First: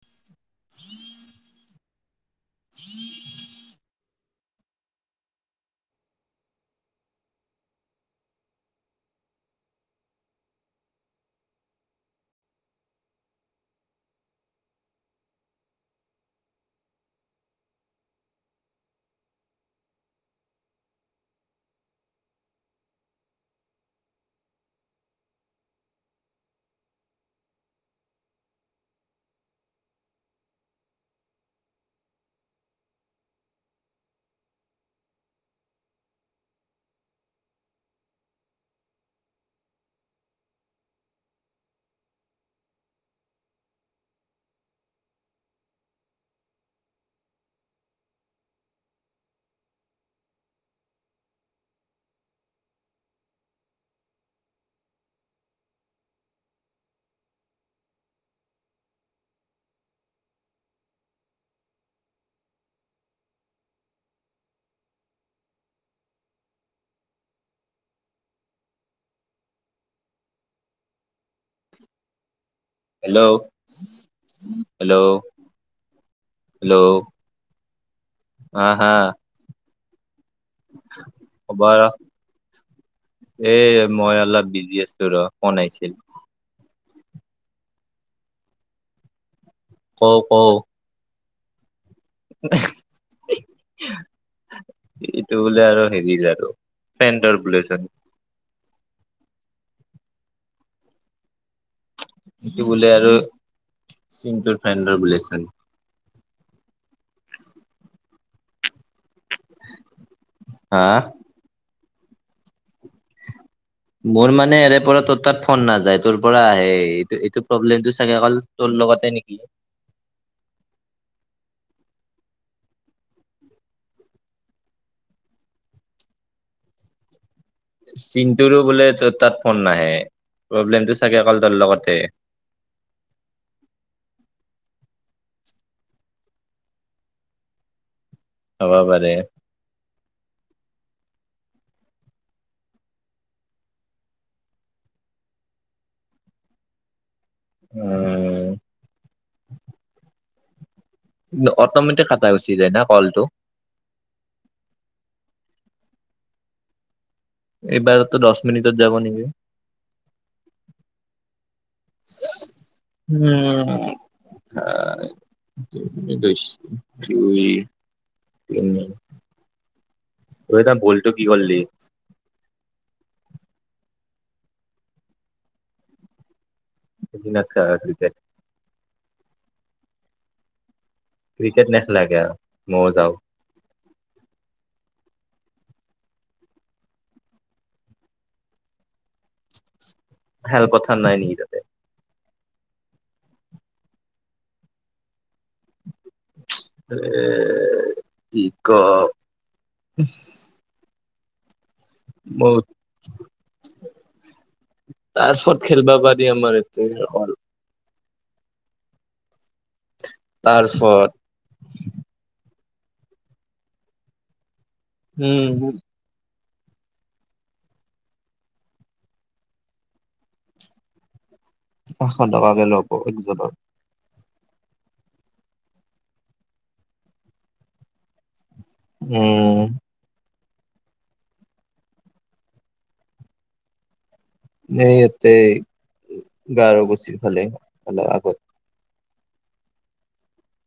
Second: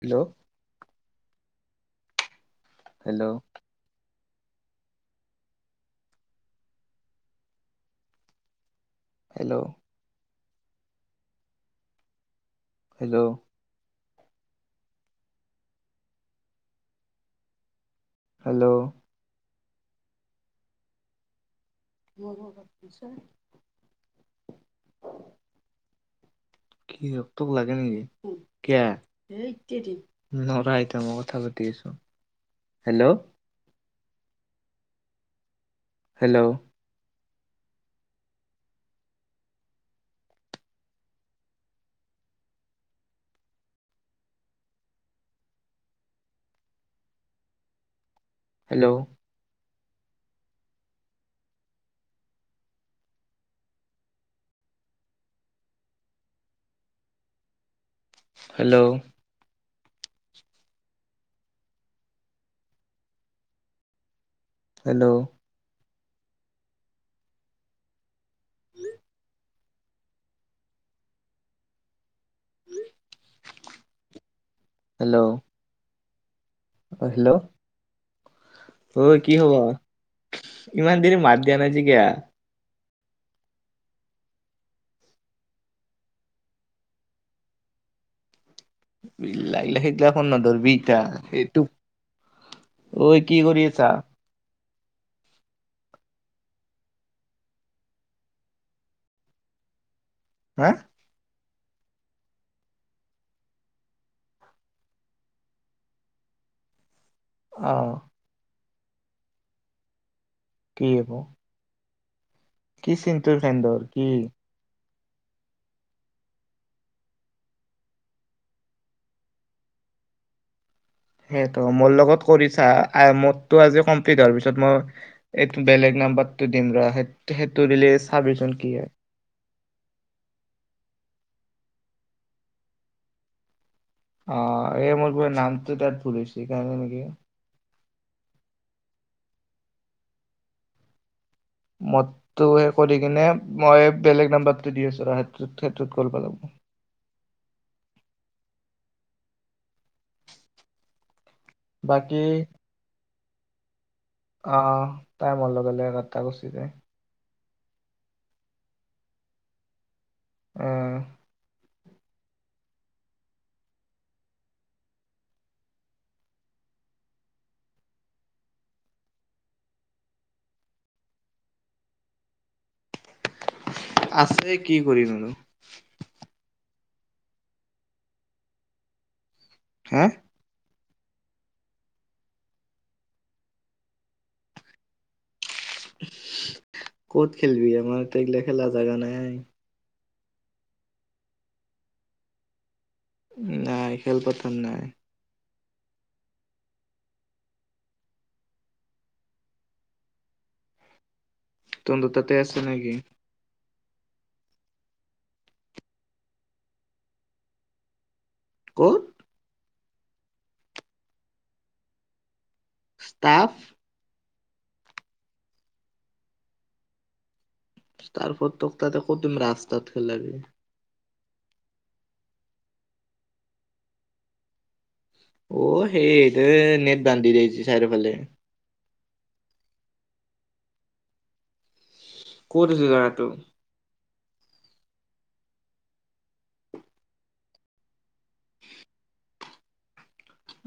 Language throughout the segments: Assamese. Hello? Hello? Hello? Hello? ' Hello? কি ৰোক লাগে নেকি কিয় নৰা, এতিয়া মই কথা পাতি আছো। Hello? Hello? Hello? Hello? Hello? Hello hello? Hello অ' হেল্ল'? হা হা অ' কি খবৰ? ইমান দেৰি মাত দিয়া নাই খবৰ যে কিয়। এ মই অলপ বিজি আছিলো ৰ ফোন আহিছিল। লাগিলা কও সেইগিলাখন কও নধৰবিটা সেই। টোক ঐ কি কৰি আছা? এইটো বোলে আৰু হেৰি আৰু চেণ্টৰ বোলে হা ঐইটো বোলে আৰু চিন্তুৰ ফ্ৰেণ্ডৰ বলে চ অ' [unintelligible] কি আক, কি চিন্তুৰ ফ্ৰণ্ডৰ, কি? মোৰ মানে [unintelligible] সেইটো মোৰ লগত কৰিছা, মতটো আজি কমপ্লিট হোৱাৰ পিছত মই এইটো বেলেগ নাম্বাৰটো দিম ৰ। সেইটো দিলে চাবিচোন চিন্তুটোৰো কি বোলে হয় তাত ফোন নাহে, প্ৰব্লেমটো চাগে তোৰ লগতে অ' এই মোৰ নামটো তাত ভুল হৈছে সেইকাৰণে নেকি। হব পাৰে। মদটো সেই কৰি কিনে মই বেলেগ নাম্বাৰটো দি আছোঁ আৰু সেইটোত সেইটোত গল পালাব উম অটমেটিক বাকী কটা গুচি যায় না কলটো আহ টাইমৰ লগে লগেটাটা গুচি যায় এইবাৰতো দহ মিনিটত যাব নেকি আহ উম, অ', দু দুই, তিনি, তিনি, তই এটা বলটো কি কৰিলি? আছে কি কৰিম আৰু। [unintelligible] হা? ক্ৰিকেট নেখলা কিয়া আৰু ময়ো যাওঁ। ক'ত খেলিবি? আমাৰ তগিলা খেলা জাগা নাই। আই। খেলপথাৰ নাই নেকি তাতে? নাই খেলপথাৰ নাই। এ কি ক' ইচ। তহন্তৰ তাতে আছে নেকি? তাৰছত খেলবা পাৰি আমাৰ এতে এক' ক'ত? তাৰছত ষ্টাফ উম। তাৰপ তক তাতে কদুমি ৰাস্তাত পেলবি আস কাকে লব একজনৰ। অহ, সেইটো নেট বান্ধি দিছে চাৰিদৰ ফালে। উম। ক'ত আছো জেগা টো? এই, এতেই গোৱাৰকুচি ফালে অে আগত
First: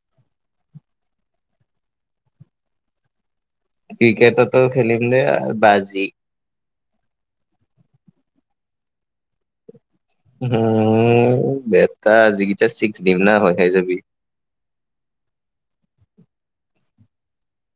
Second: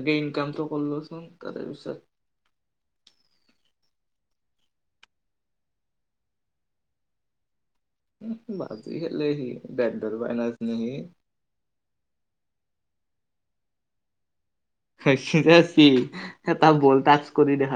আগে ইনকামটো কৰলোচোন তাৰে পিছত ক্ৰিকেটতো খেলিম দে আৰু বাজি উম, বাজি খেলেহি উম, বেটা যিকেইটা চিক্স দিম না ভয় খাই জাবি। [unintelligible] এটা বল টাচ কৰি দেখ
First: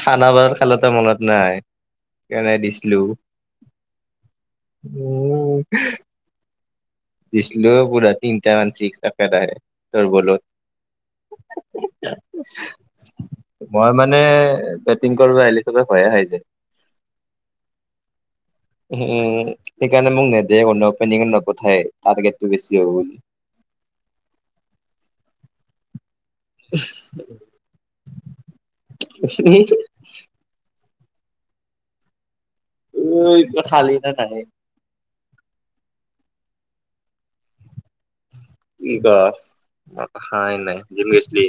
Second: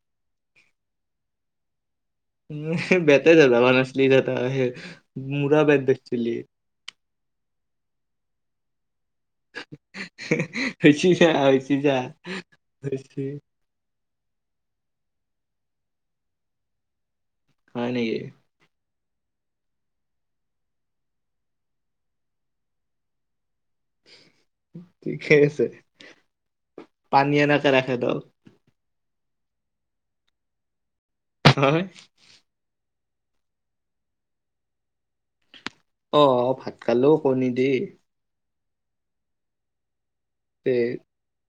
খানাপাৰাত খালোতে মনত নাই কেনে দিছিলো বেটাই ধৰিব পৰা নাছিলি তই। উম মৰা বাত দেখিছিলি। ছিলো পুৰা তিনিটা মান ছিক্স [unintelligible] তোৰ হৈছি যা হৈছি যা বলত। হৈছি মই মানে মানে বেটিং কৰিব আহিলি চবে ভয়ে খাই যায়। হয় নেকি? উম। সেইকাৰণে মোক নেদেও কোনেও অপেনিং ত নপঠায় টাৰগেটটো বেছি হব বুলি। ঠিকেই আছে। পানী অনাকে ৰাখে তোক। [unintelligible] হয়। ঐ কিবা খালী নে নাই? অ, ভাত খালো কণী দি। এইবা হাই নাই, জিম তে গেছলী?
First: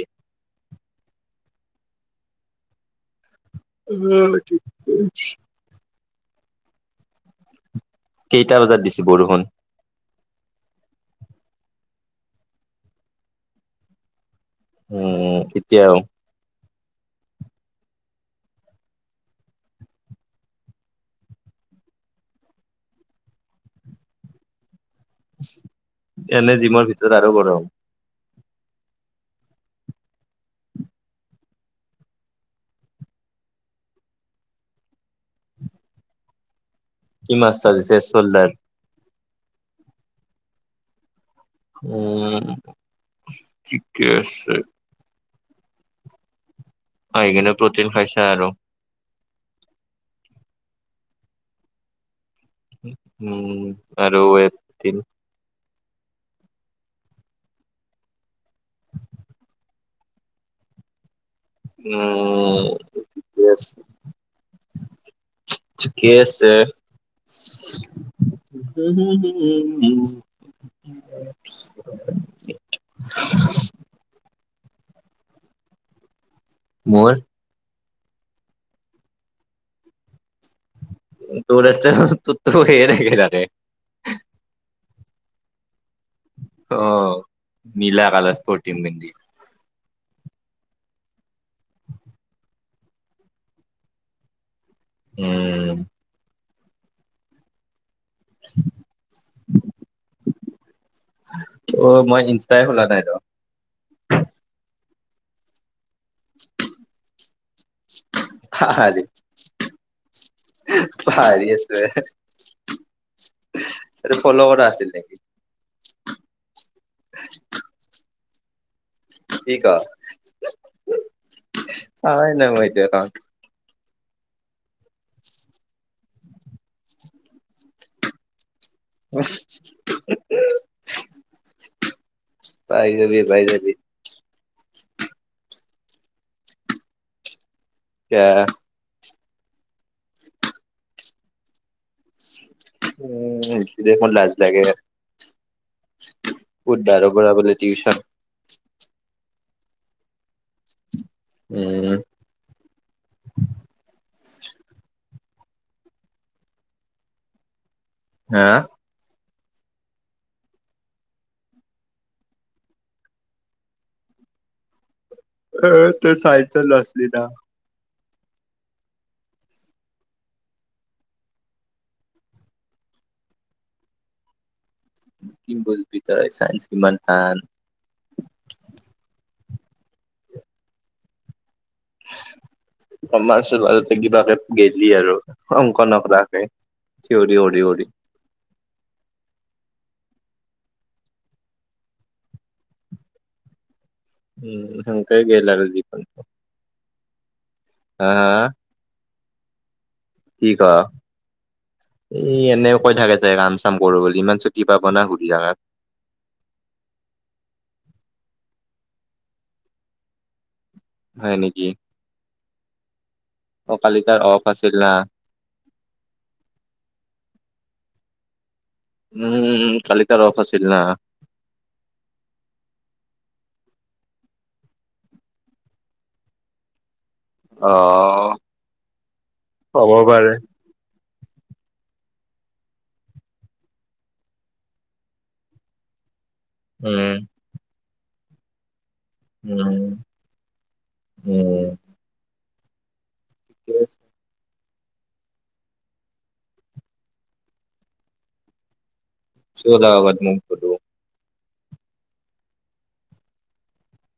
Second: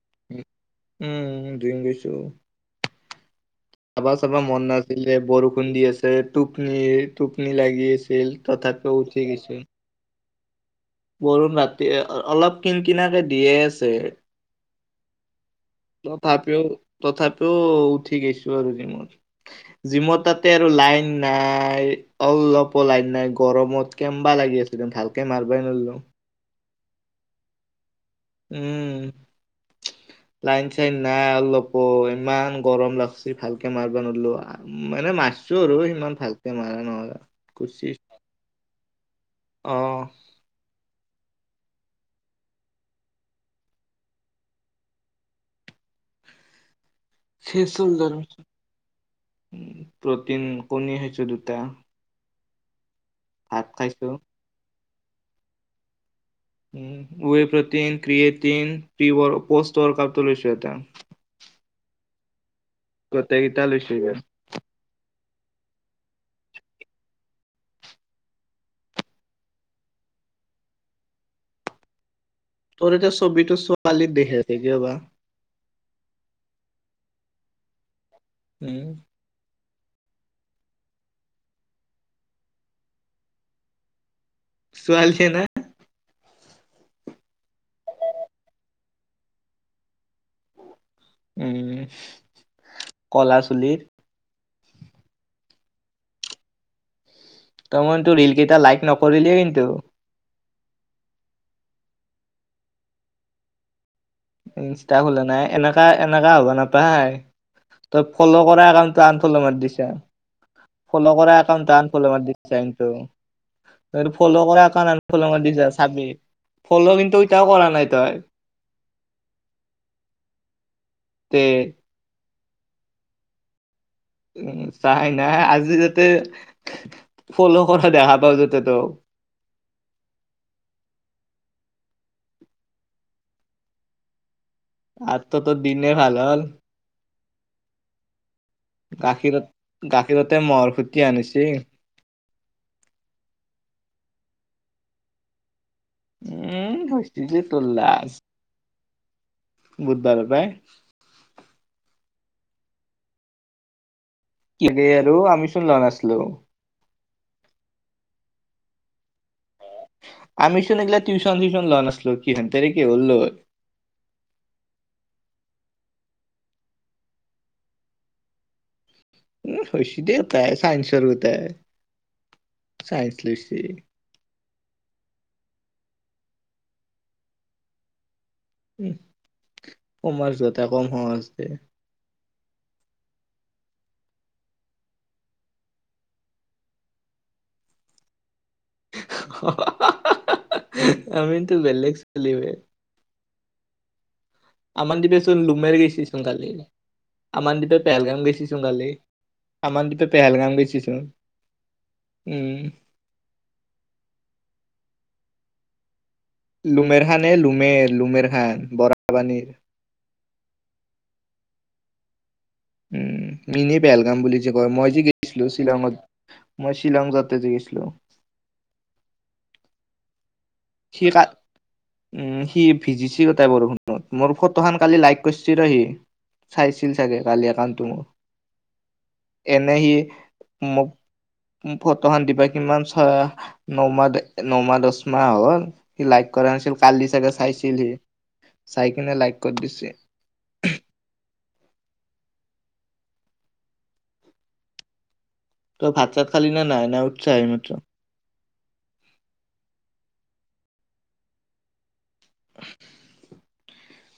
উম, জিম গৈছো। চাবা চাবা মন নাছিলে বৰষুণ দি আছ টোপনি, টোপনি লাগি ছিল কেইটা বজাত তথাপিও দিছে উঠি বৰষুণ গৈছে। বৰুন ৰাতি অলপ কিন কিনাকে দিয়ে আছে। উম, উ তথাপিও তথাপিও উঠি গৈছো আৰু জিমত জিমৰ তাতে আৰু লাইন নাই। অলপো লাইন নাই গৰমত কেম্বা লাগি আছে। একদম, ভালকে মাৰবই নোৱাৰিলোঁ। এনে জিমৰ আৰু গৰম। উম, লাইন-চাইন নাই, অলপো ইমান গৰম লাগছে, ভালকে মাৰিবা নোৱাৰলো, মানে মাৰছো আৰু ইমান ভালকে মৰা কি মাৰচা আজি চেষ্ট চৌলদাৰ। অ'। উম, ঠিকে আছে। আহিকিনে প্ৰটিন খাইছা আৰু। অ' প্ৰটিন কণী খাইছো দুটা। উম। উম ভাত খাইছোঁ বাৰু আটিন whey protein creatine post workout টো লৈছো এতিয়া। উম গোটেইকেইটা লৈছো গে। ঠিকে আছে [unintelligible] তৰ এতে ছবিটো ছোৱালীৰ দেখহে, দেখিব পাৰা, মোৰ উম। তোৰ তোৰটোওত সেই দেখে থাকে। ছোৱালী ই না, অ নীলা কালৰ স্পৰ্টিং পিন্ধি। উম কলা চুলিৰ। উম টামান ৰৰিল কেইটা লাইক নকৰিলেই কিন্তু। ত মই ইনষ্টা ই খোলা নাই তো। ইনষ্টা খোলা নাই এনেক, ত এনেকা হ'ব নাপায় তই ফ'ল' কৰা একাউণ্টটো পাহাৰি আনফ'ল' মাৰ দিছ ফ'ল' কৰা পাহাৰি একাউটো আছো আনফ'ল' মাৰ দিছ কি ত এইটো ফ'ল' কৰা এউ আছিল নেকি আনফল মাৰ দিছ চাবি। ফ'ল' কিন্তু এতিয়াও কৰা নাই তই। কি ক' তে [unintelligible] [unintelligible] উম চাই নাই আজি যাতে ফল' কৰা দেখা পাও যত। [unintelligible] পাই যাবি পাই যাবি। [unintelligible] দিলে ভাল হল। এয়া। গাখীৰত গাখীৰতে মহৰ খুটি আনিছে। উম দেখি দেখোন লাজ লাগে। উম বুধবাৰৰ হৈছে পৰা যে বোলে তোৰ টিউচন। লাজ বুধবাৰৰ পৰা। উম। কি বে আৰু আমি চোন লৰা আছিলো। হা। আমি চোন এইগিলা টিউচন চিউচন লোৱা নাছিলো কি ঘণ্টাৰে কি হল। অহ চাইছে লৰা ছোৱালী না। উম হৈছে দে গোটেই চাইন্সৰ গোটাই চাইন্স লৈছে। কিম বুজবি তই সাইঞ্চ কিমান টান। উম কমাৰ্চ গতা কম সহজ দে। কমাৰ্চতে কিবাকে গেলি আৰু অংকনক ৰাখে থিয়ৰি কৰি কৰি। আমিতো বেলেগ চ'লি বে। উম আমাৰ সেনকে দিপেচোন গেল আৰু লুমেৰ জীৱন গৈছি চোন কালি। আমাৰ দিপে হা পেলগাম হা গেছিছোন কালি। আন দি কি ক এই উম, এনে কৈ থাকে যে কাম চাম কৰো বুলি ইমান ছুটি পাব না। বিহাৰত। লুমেৰহানে লুমেৰ লুমেৰ হান বৰাবানীৰ। হয় নেকি। উম। অ ইনেই কালি বেলগাম তাৰ বুলি অফ যে কয় আছিল মই না যে গৈছিলোঁ শ্বিলঙত মই শ্বিলং যাওঁতে যে গৈছিলো। উম উম কালি তাৰ অফ। আছিল না সি ক উম সি ভিজি চ বৰষুণত, মোৰ ফটো খন কালি লাইক কৰিছিল সি চাইছিল। চাগে কালি অ একাউণ্টটো মোৰ, এনে সি হ'ব পাৰে মোক। ফটো খন দিবা কিমান চা, নমাহ নমাহ-দচমাহ হল। সি লাইক কৰা নাছিল, কালি উম চাগে চাইছিল সি। চাই কিনে লাইক কৰি উম দিছে। উম। ঠিকে আছে। তই ভাত-চাত খালি না নাই। নে উঠাসা হে এইমাত্ৰ? চদবাদ [unintelligible]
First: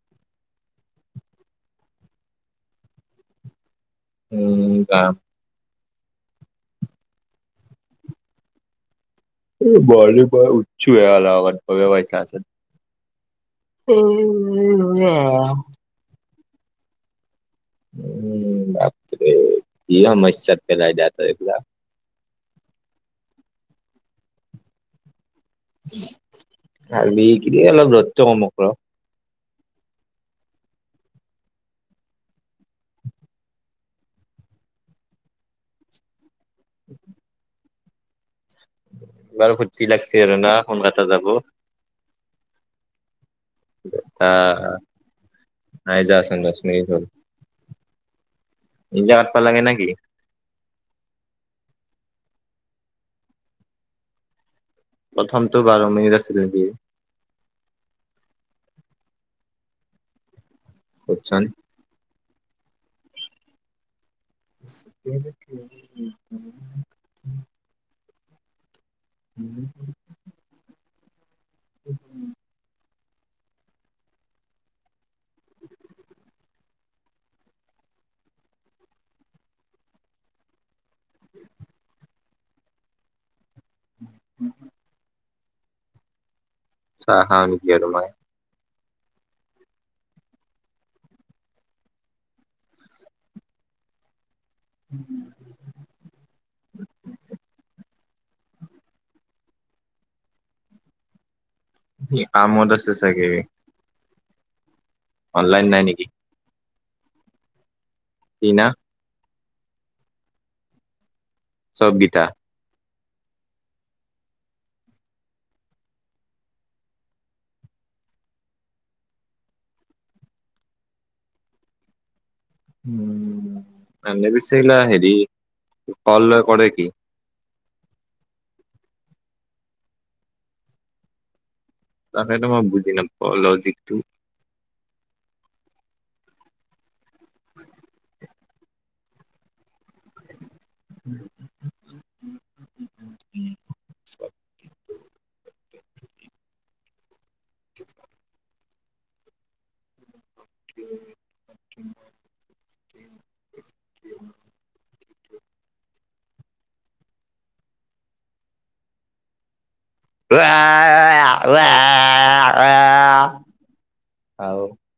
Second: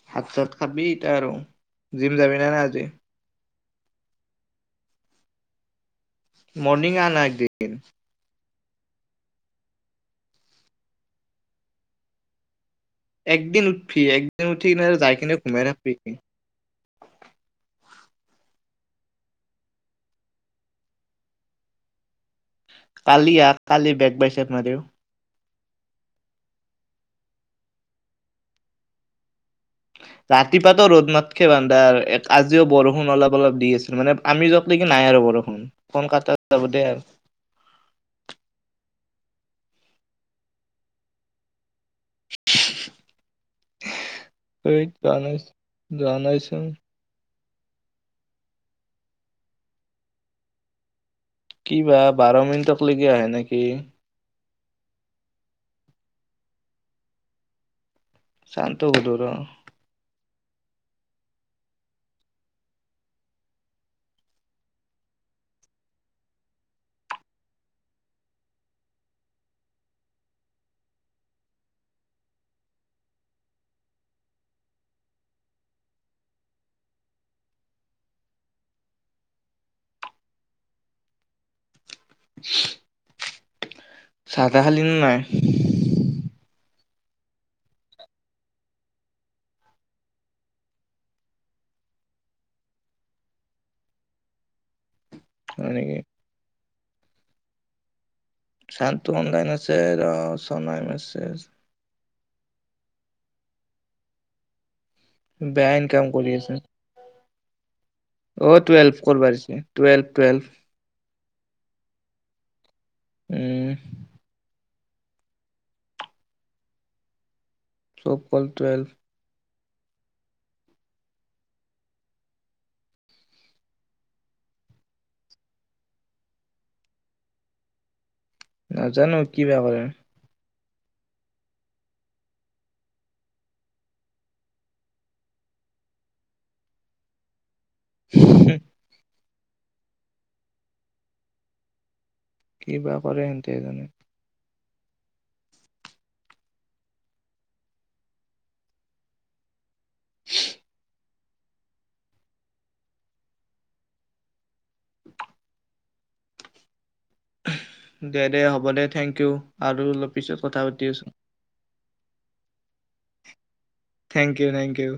ভাত, চাত খাবি এতিয়া আৰু। জিম যাবি ন নাই আজি? উম জাম। মৰ্নিং অহ না একদিন। অহ, মৰ্নিং মই উঠিছোঁ হে আধাঘণ্টা [unintelligible] একদিন উঠিবি। একদিন উঠি কিনে যাই কিনে ঘুমাই থাকিবি। উম, বাপৰে কি সমইচত পেলাই দিয়া তই এতিয়া। কালি আহ। কালি বেগ বাই চাক মাৰিম। কালি। কি দি অলপ ৰ'দটো কমক ৰ ৰাতিপুৱা টো ৰ'দ নাথাকে বান্দা। এক আজিও বৰষুণ অলপ অলপ দি আছিল। মানে আমি যক কিলে কি নাই আৰু বৰষুণ। কন কাতত যাব দে আৰু। বৰ ফূৰ্তি লাগছে আৰু না কোনোবা এটা যাব। [inaudible] আ ধেইত যোৱা নাই যোৱা আ নাইচোন [unintelligible] [unintelligible] লাগে নেকি? কিবা বাৰ মিনিটক লেকি আহে নেকি। প্ৰথমটো বাৰ মিনিট আছিল নেকি? চান্তক সোধো ৰহ। সোধচোন। [unintelligible] [unintelligible] [unintelligible] [inaudible] চাহ-তাহ খালীনে নাই? চাহা খালো [unintelligible] উম। হয় নেকি? [inaudible] শান্তু অনলাইন আছে [unintelligible] সি কামত আছে চাগে। অনলাইন বেয়া নাই ইনকাম নেকি কৰি আছে। কি [inaudible] অ', না টুৱেলভ ফ'ল'ৱাচ। Twelve, twelve. চব গীতা উম। [unintelligible] টুৱেলভ। [unintelligible] হেৰি কল কৰে কি? নাজানো কি বা কৰে। তাকেটো মই বুজি নাপাওঁ, লজিকটো। [inaudible] [inaudible] কি বা কৰে সিহতেহে জানে। [inaudible] [inaudible] [inaudible] দে- দে হ'ব দে থেংক ইউ। আৰু অলপ পিছত কথা পাতি আছো [unintelligible] [unintelligible] থেংক ইউ- আৰু থেংক ইউ।